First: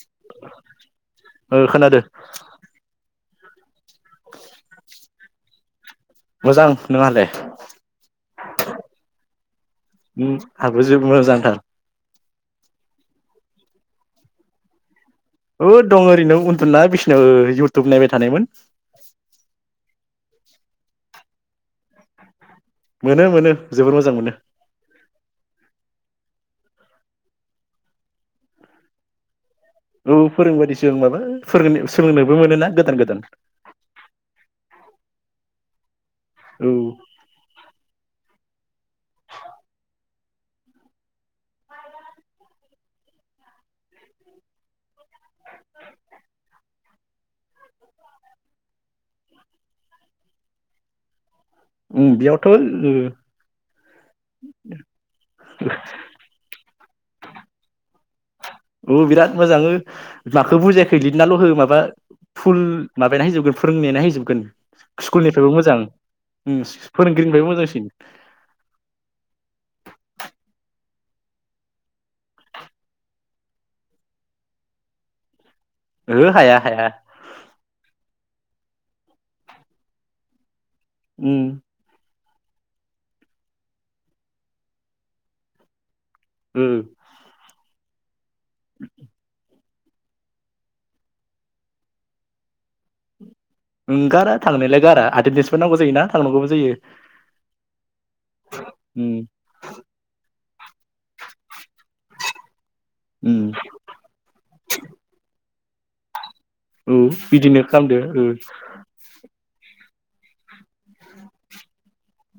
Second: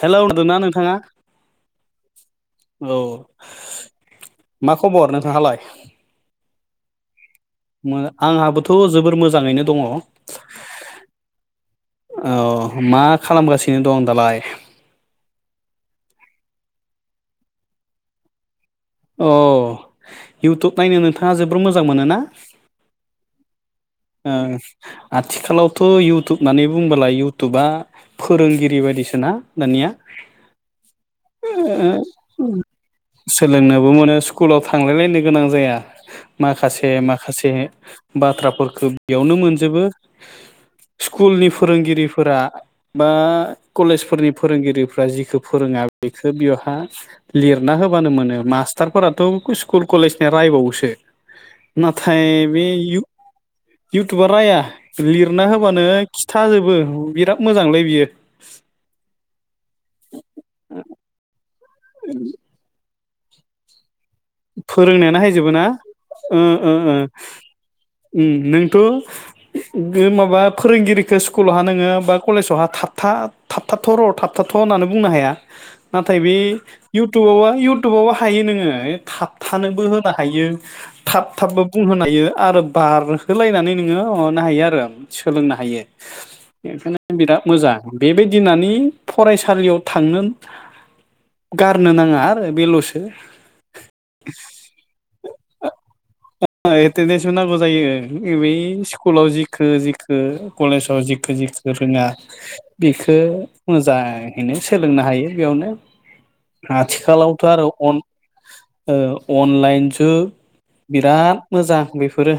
Hello नोदोना नोंथांङा? ओ खोनादो औ मा खबर नोंथांहालाय? [unintelligible] मोजां नोंहालाय? मो आंहाबोथ' जोबोर मोजांङैनो दंङ' औ उम आंहाबो जोबोद मोजांथार मा खालामगासि दिनो दं दालाय? होद दं ओरैनो उन्दुना बिसनायाव ओ इयउटुब नायबाय थानायमोन। अह इउटुब नायनो नोंथांङा जोबोर मोजां मोनो ना? मोनो मोनो जोबोर मोजां मोनो ओं आथिखालावथ' इउटुब माने बुंबोला इउटुबा फोरोंगिरि बादिसोना? औ फोरों बादिसो ओमबाबो फोरोंनो सोलोंनोबो मोनोना गोदान गोदान लोंनोबो मोनो स्कुलाव थांलायलायनो गोनां जाया औ माखासे माखासे बाथ्राफोरखौ बेयावनो मोनजोबो स्कुलनि फोरोंगिरिफोरा बा कलेजफोरनि फोरोंगिरिफ्रा जिखौ फोरोंङा बेखौ बेवहा लिरना होबानो मोनो। मास्टारफोराथ'ओम खुस स्कुल कलेजनि रायबावोसो उम नाथाय बेयावथ' ओ बे इउ इउटुबा राया लिरना होबानो खिथाजोबो। ओं बिराद मोजांलै बियो औ बिराद मोजाङो माखौ बुजियाखै लिदनाल' हो माबा फुल माबायानो हाइजोबगोन फोरोंनायानो हाइजोब फोरोंनायानो हायजोबो ना उम ओ-ओ फोरोंगिरिनिफ्रायबो मोजांसिन ओम नोंथ'ओं गोन माबा फोरोंगिरि बे स्कुलावहा नोङो बा कलेजावहा थाबथा-थाबथाथ' र'- थाबथाथ' होननानै बुंनो हाया नाथाय ओहो बे हाया हाया इउटुबावबा इउटुबावबा हानोङो थाबथानोबो होबा हायो उम थाब-थाबबो बुंहोनो हायो आरो बारहोलायनानै नोङो ओ अरनो हायो आरो सोलोंनो हायो। ओ बेखायनो बिराद मोजां बेबायदि होननानै फरायसालियाव थांनो गारनो नाङा आरो बेल'सो ओं गारा थांनायलाय गारा एटेनडसबो नांगौ जायोना थांनांगौ। एटेडेन्सबो नांगौ जायो बै उम स्कुलाव जिखो-जिखो कलेजाव जिखो-जखो रोङा बेखौ उम मोजाङैनो सोलोंनो हायो। बेयावनो औ आथिखालावथ' बिदिनो आरो खालामदो अन ओ अ अनलाइन ओ। बिराद मोजां बेफो फोरो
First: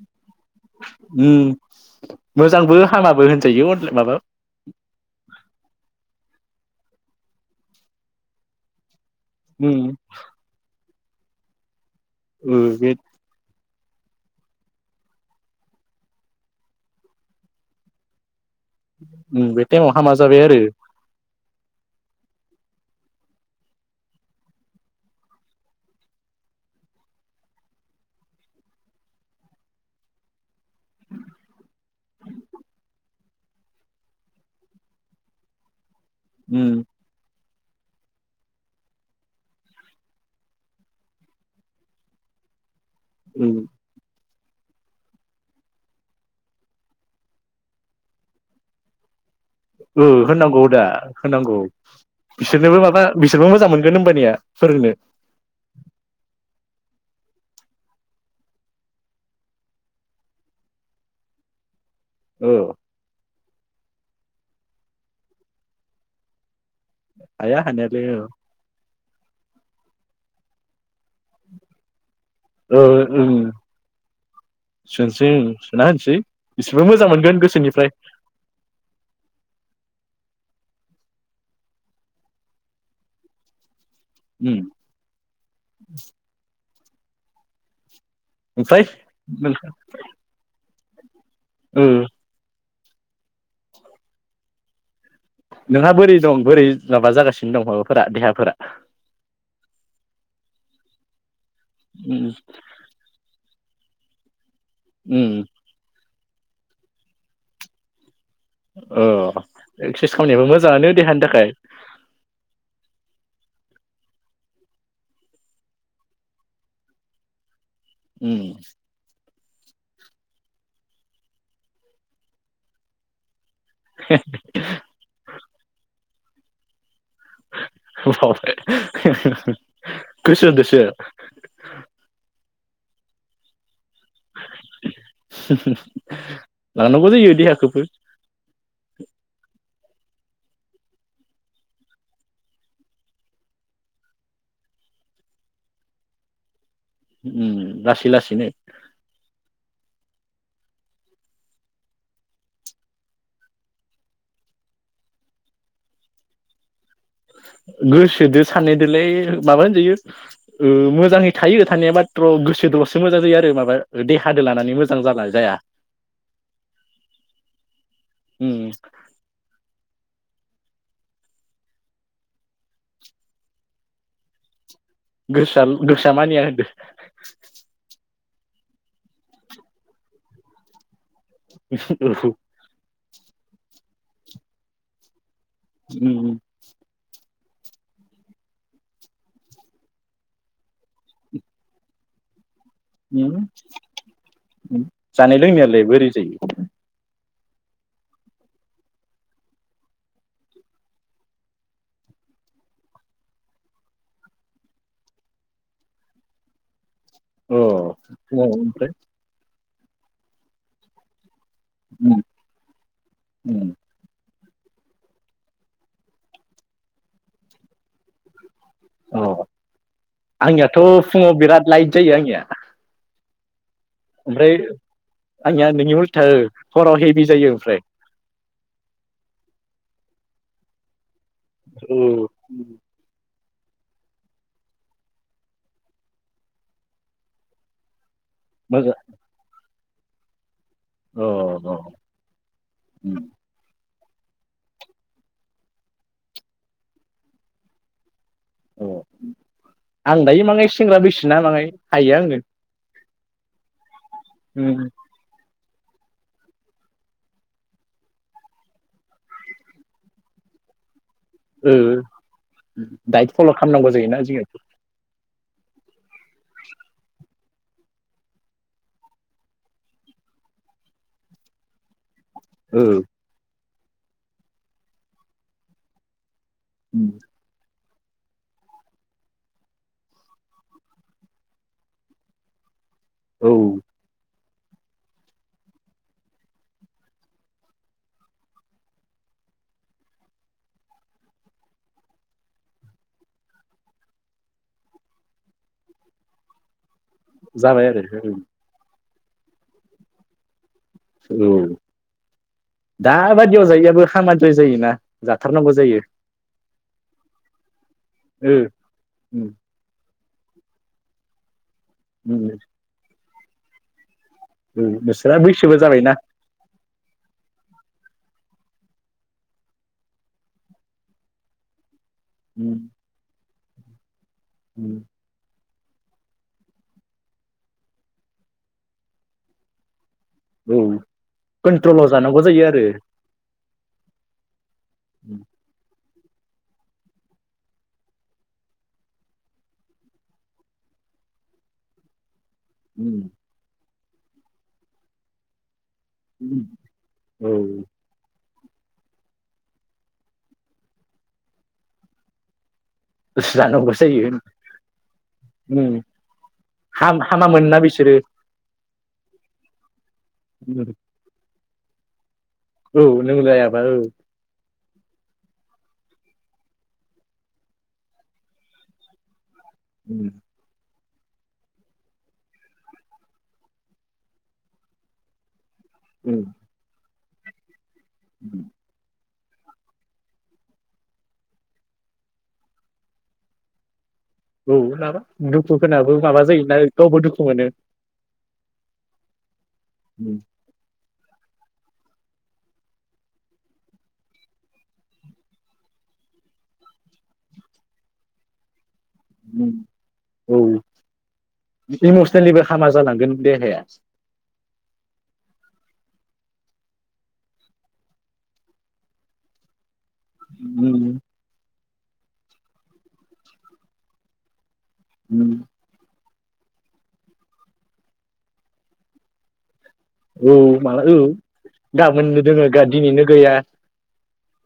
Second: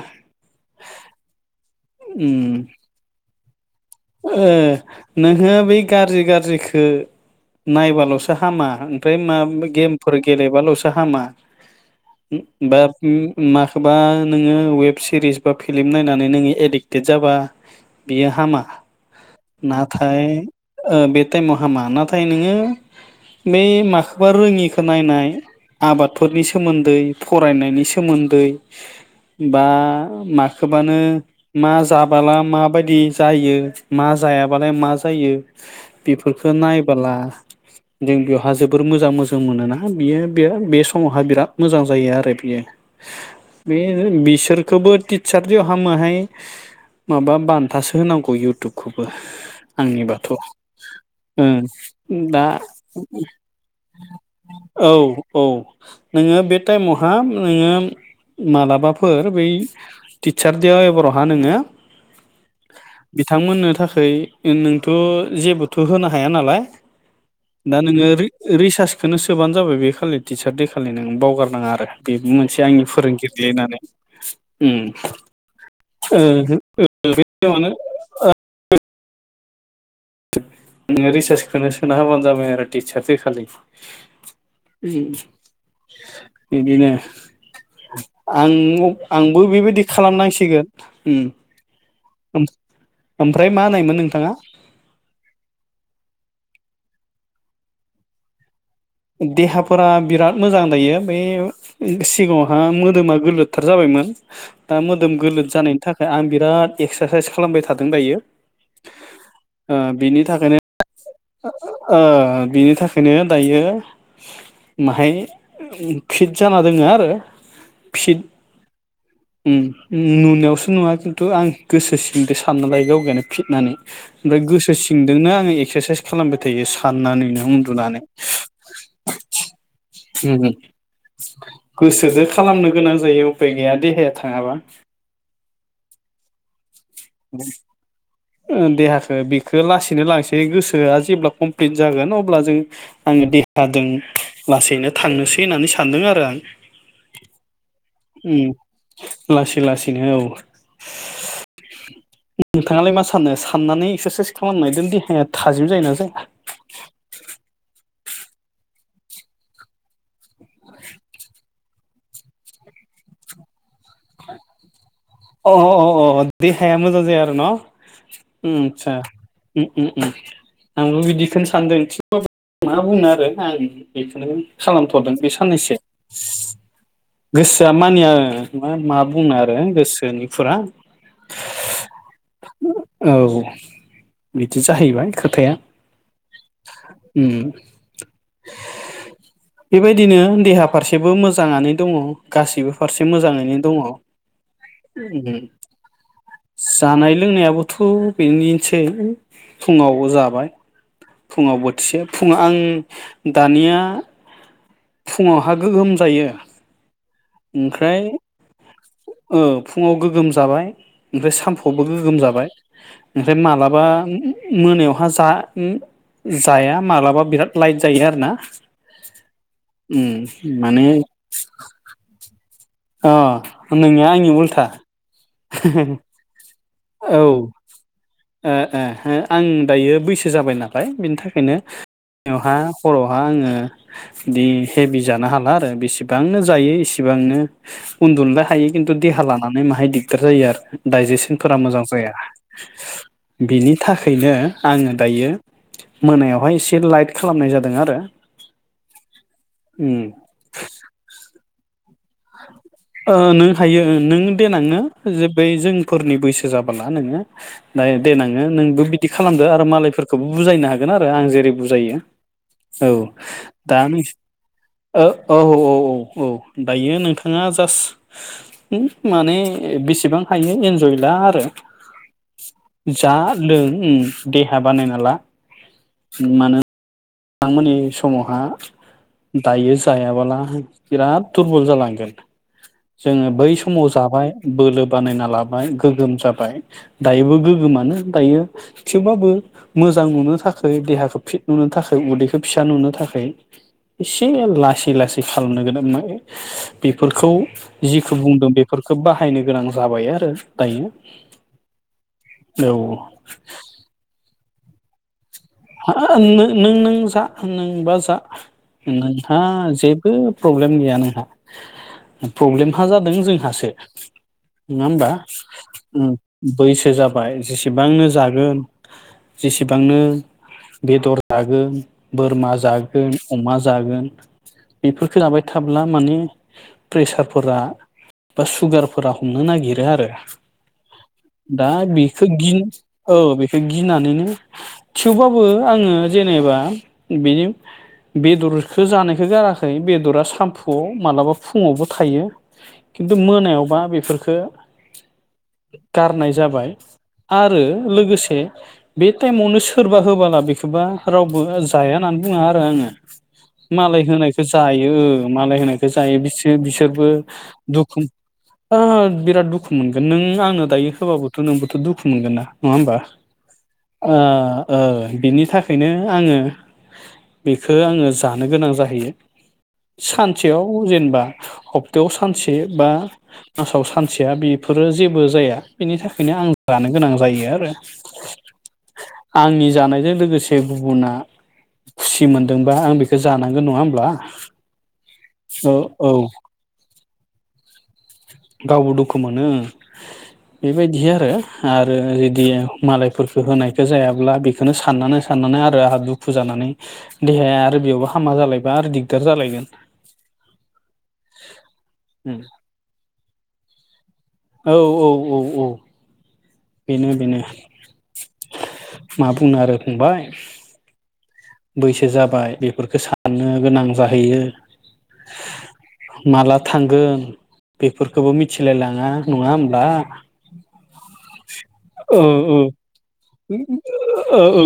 उम। मोजांबो हामाबो होनजायो अनला माबा। नो बै गाज्रि गाज्रिखौ नायबाल'सो हामा। ओमफ्राय मा उम गेमफोर गेलेबाल'स हामा। ओ उम बा बे उम मा बा नोङो वेब सिरिस बा फिल्म नायनानै नोङो एडिक टेट जाबा बियो हामा उम बे टाइमाव हामा नाथाय जाबाय आरो। ओ बे टाइमाव हामा नाथाय नोङो बे माखौबा रोङिखौ नायनाय आबादफोरनि सोमोन्दै फरायनायनि सोमोन्दै बा मा खोबानो जाबाला माबायदि जायो मा जायाबालाय मा जायो। बेफोरफोरखौ उम नायबोला जों बेवहा जोबोर मोजां मोजां मोनोना बियो बे बे समावहा बिराद मोजां जायो आरो बियो उम बे बिस- नोंखौबो टिचारदो हामोहाय माबा बान्थासो होनांगौ इउटुबखौबो आंनि ओ बाथौ होननांगौ दा अ होनांगौ दा बिसोरनोबो माबा बिसोरबो मोजां मोनगोन होमबानिया फोरोंनो औ औ नोङो बे टाइमावहा नोङो मालाबाफोर बै टिचार देयाव एबार' बा नोङो औ बिथांमोननो थाखाय नोंथ' जेबोथ' होनो हाया नालाय हाया दा हानायालाय नोङो औ रि-रिसार्च बेखौनो सोबानो जाबाय बे खालि टिचार दे खालि नों बावगारनाङा आरो बेबो मोनसे ओ आंनि फोरोंगिरि ओं दे होननानै उम लानसै इसेबां मोजां मोनगोन गोसोनिफ्राय नोङो रिसार्चखौनो सोना हाबानो जाबाय आरो टिचार फै खालि उम उम बिदिनो [inaudible] आं ओमफ्राय आंबो नोंहा बेबायदि खालामनांसिगोन उम ओ ओमफ्राय मा नायोन नोंथाङा नोंहा बोरै दं बोरै माबा जागासिनो दं माबाफोरा देहाफोरा देहाफोरा बिराद मोजां जायो बे उम सिगाङावहा मोदोमा गोरलोद थार जाबायमोन दा मोदोम उम गोलद जानायनि थाख ओमफ्राय आं बिराद एक्सारसाइस खालामबाय थादों दायो ओ एक्सारसाइस बिनि खालामनायाबो थाखायनो मोजाङानो देहानि थाखाय ओ ओ बिनि थाखाय खायनो दायो माहाय फिट जाना दोङो आरो फिट उम उम उम नुनायावसो नुवा खिन्थु आं गोसो सिंजों साननो लाय गावगायनो फिदनानै ओमफ्राय गोसो सिंदोंनो आङो एक्सारसाइस खालामबाय थायो साननानैनो उन्दुनानै बावबाय उम गोसो होदोसो गोसोजो खालामनो गोनां जायो उफाय गैया दि बे थाङा बा [unintelligible] लानांगौ जायो देहाखौबो ओ देहाखौ बेखो लासैनो लांसै गोसोआ जेब्ला कमप्लिट जागोन अब्ला जों आङो देहाजों लासैनो थांनोसै होननानै सानदों आरो आं उम लासै लासैनो उम लासै लासैनो औ नोंथाङालाय मा सा सानो साननानै एक्सारसाइस खालामनायदों देहाया थाजिम जायोना जाया? गोसोदो साननायदोलाय माबा होनजायो ओ मोजाङै थायो। थानाया माथ्र' गोसो द'सो मोजां जायो आरो माबा दे हादो लानानै मो अ' अ' अ' देहाया मोजां जाया आरो न' उम ओम आतसा ओम ओम ओम आंबो बिदिखौनो सानदों थि मा बुंनो आरो आं बेखौनो खालामथ'दों बे गोसोआ साननैसो गोसोआ मानिया गोसोआ मानिया मा मा बुंनो आरो गोसो निफुरा [unintelligible] औ औ बिदि जाहैबाय खोथाया ओम उम बेबायदिनो देहा फारसेबो मोजाङानो दङ गासिबो फारसे उम मोजाङैनो दङ जानाय लोंनायालाय बोरै जायो? बोथ' बेनोसै फुङाव जाबाय फुङाव बोथिसे फुङाव आं दानिया फुङावहा गोगोम जायो औ ओमफ्राय औ ओमफ्राय ओ फुङाव गोगोम जाबाय आमफ्राय साम खौबो गोगोम उम जाबाय ओमफ्राय उम मालाबा मोनायावहा जा जाया माब्लाबा बिराद लाइ जायो आरो ना अ उम आंनियाथ' माने फुङाव बिराद लाइ जायो आंनिया अ' नोंनिया आंनि ओमफ्राय उल्था आंनिया नोंनि उल्था हराव हेभि औ जायो ओमफ्राय ओ ओ हो आं दायो बैसो जाबाय नालाय बेनि था बेखायनो औ आयावहा हरावहा आङो दि हेभि जानो हाला आरो बेसेबांनो जायो इसेबांनो, उन्दुलाय हायो खिन्थु मोजां देहा लानानै माहाय दि दिगथार जायो आरो डाइजेसनफोरा अ अ मोजां जाया, बिनि थाखायनो आङो दायो मोनायावहाय एसे लाइट खालामनाय जादों आरो अ उम आं दायो माङाय सेंग्रा बैसेना माङाय, हायो आङो ओनों हायो, नों देेनांहो जोबाय जोंफोरनि बैसो जाबोला नोङो दा देनङो नोंबो बिदि खालामदो आरो मालायफोरखौबो बुजायनो हागोन आरो आं जेरै ओ बुजायो औ डाइट फल' दा खालामनांगौ नों जायोना जोङो ओ औ औ औ औ औ दायो नोंथाङा जास उम माने बेसेबां हायो इन्जय ला आरो ओ जा लों उम देहा बानायना ला मानो आं माने स समावहा दायो जायाबोला बिराद दुरबल जालांगोन जोङो बै औ समाव जाबाय बोलो बानायना लाबाय गोग्गोम जाबाय दायोबो गोगोमानो दायो थेवबाबो मोजां नुनो थाखाय देहाखौ फिट नुनो थाखाय उदैखौ फिसा नुनो थाखाय एसे लासै लासै खालामनो गोनां [unintelligible] बेफोरखौ जाबाय आरो जिखौ बुंदों बेफोर, खोब बाहायनो गोनां जाबाय आरो दायो औ औ दाबादियाव जायैयाबो खामानि द्राय जायोना? जाथारनांगौ हा जायो आं नो नों नों जा नोंबा जा ओ ओ नोंथाङा जेबो प्रब्लेम गैया नोंहा, प्रब्लेमहा जादों जों आंसो नङा होमबा नोंसोरा बैसोबो उम जाबायना बैसो जाबाय जेसेबांनो जागोन। जेसेब बांनो बेदर जागोन, बोरमा जागोन अमा जागोन बेफोरफोरखौ लायबाय था थाब्ला माने प्रेसारफोरा बा सुगारफोरा हमनो नागिरो आरो औ दा कन्ट्रलाव बेखौ जानांगौ गि जायो आरो औ बेखौ गिनानैनो थेवबाबो आं ङो जेनेबा बेनि बेदरखौ जानायखौ गाराखै बेदरा सामफुवाव मालाबा फुङावबो थायो। खिन्थु मोनायावबा बेफोर खो गारनाय जाबाय औ आरो लोगोसे बिदि टाइमावनो सोरबा होबाला बेखौबा रावबो जाया होननानै बुङो आरो आङो जानांगौ मालाय जायो होनायखौ जायो मालाय होनायखौ जायो बिसोर बिसोरबो हामामोनना दुखु बिसोरो आ बिराद दुख मोनगो नों आंनो दायो होबाबोथ' नोंबो दुखु मोनगोन ना नङा होमबा औ नों जायाबा ओ ओ बिनि थाखायनो आङो बेखो आङो जानो गोनां जाहैयो सानसेयाव जेनेबा हप्तायाव सानसे बा मासाव सानसेया बेफोरो जेबो जाया बिनि थाखायनो आं जानो गोनां जायो यो आरो ओम आंनि जानायजों लोगोसे गुबुना खुसि मोनदोंबा आं बेखो जानांगोन नङा होमब्ला ओम लाबा औ दुखु औ खोनाबो माबा जायोना गावबो दुखु मोनो गावबो दुखु मोनो ओ बेबायदिया ओ आरो इदिया मालायफोरखौ होनायखौ जायाब्ला बेखोनो साननानै साननानै आरो आंहा दुखु जानानै देहाया आरो बेयावबो हामा जालायबा आरो दिग ओम औ इमसनेलिबो हामा जालांगोन देहाया औ-औ-औ-औ बेनो बेनो मा बुंनो आरो फंबाय बैसो जाबाय बेफोरखो साननो गोनां जाहैयो माला थांगोन बेफोरखौबो मिथिलायलाङा नङा होमब्ला औ माला औ ओ गाबोननो ओ दोङो गा दिनैनो गैया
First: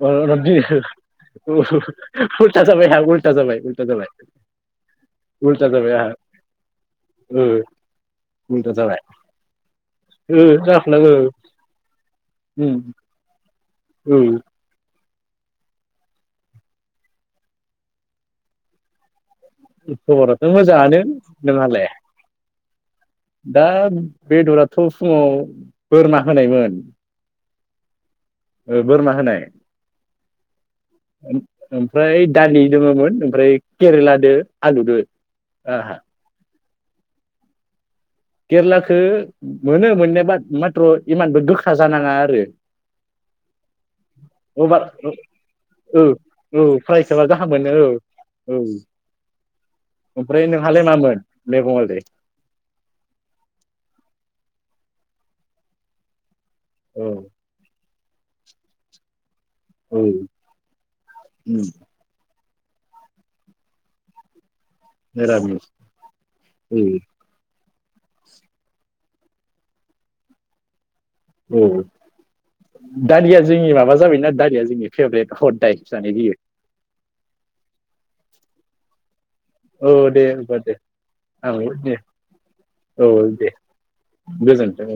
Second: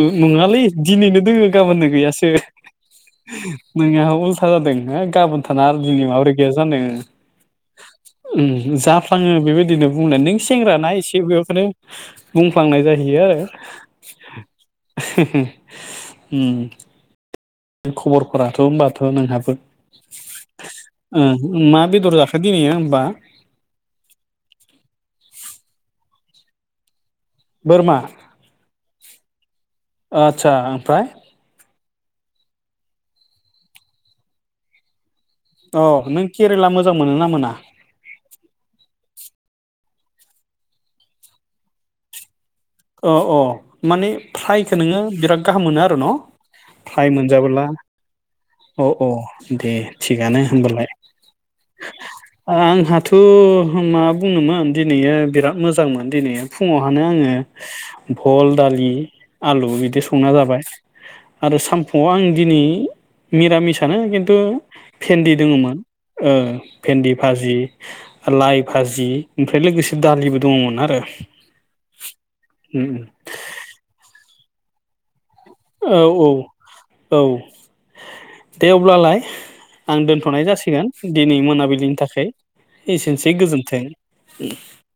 ओ दि नङालै दिनैनो दोङो गाबोननो गैयासो उल्था जाबाय नोंया उल्था जादों हो गाबोन थाना उल्था आरो जाबाय दिननि आंहा माब्रै गैया जानो ओ ओम उल्था जाबाय जाफ्लाङो बेबायदिनो बुं बुंनो नों ओ सेंग्राना जाफ्लाङो एसे बेखौनो बुंफ्लांनाय जाहैयो ओम [inaudible] ओम खबरफोराथ' होनबाथ' नोंहाबो खबराथ' मोजाङानो ओ मा नोंहालाय बेदर जाखो दिनैयो होमबा दा बेदराथ' फुङाव बोरमा होनायमोन बोरमा ओ बोरमा होनाय ओत्सा आमफ्राय ओमफाय दालि दङमोन ओमफ्राय केरेलादो आलु दो अ नों के केरेला मोजां मोनोना मोना केरेलाखौ मोनो मोननाय बाद माथ्र' इमानबो गोखा जानाङा आरो अ अ माने फ्रायखौ अभार नोङो बिराद गाहाम मोनो आरो औ न' औ फ्राय सोबा गाहाम मोनजाबोला मोनो औ औ अ अ दे थिगानो ओमफ्राय नोंहालाय होमबालाय मामोन मैगङालाय आंहाथ' थ' मा बुंनोमोन दिनैया बिराद मोजांमोन दिनैया फुङावहानो औ आङो भल दालि आलु बिदि औ संना जाबाय आरो उम सानफुआव आं दिनै निरामिसानो खिन्थु [inaudible] भेन्दि निरामिस दङमोन ओ औ भेन्दि भाजि लाइ भाजि ओमफ्राय लोगोसे दालिबो दङमोन आरो औ उम उम दालिया जोंनि माबा जाबाय दारिया जोंनि फेभरेट हदाय औ जानाय औ जायो औ दे अब्लालाय आं औ दे दोनथ'नाय होमबा दे जासिगोन दिनै औ दे मोनाबिलिनि थाखाय औ एसेनोसै दे गोजोन्थों गोजोनथों औ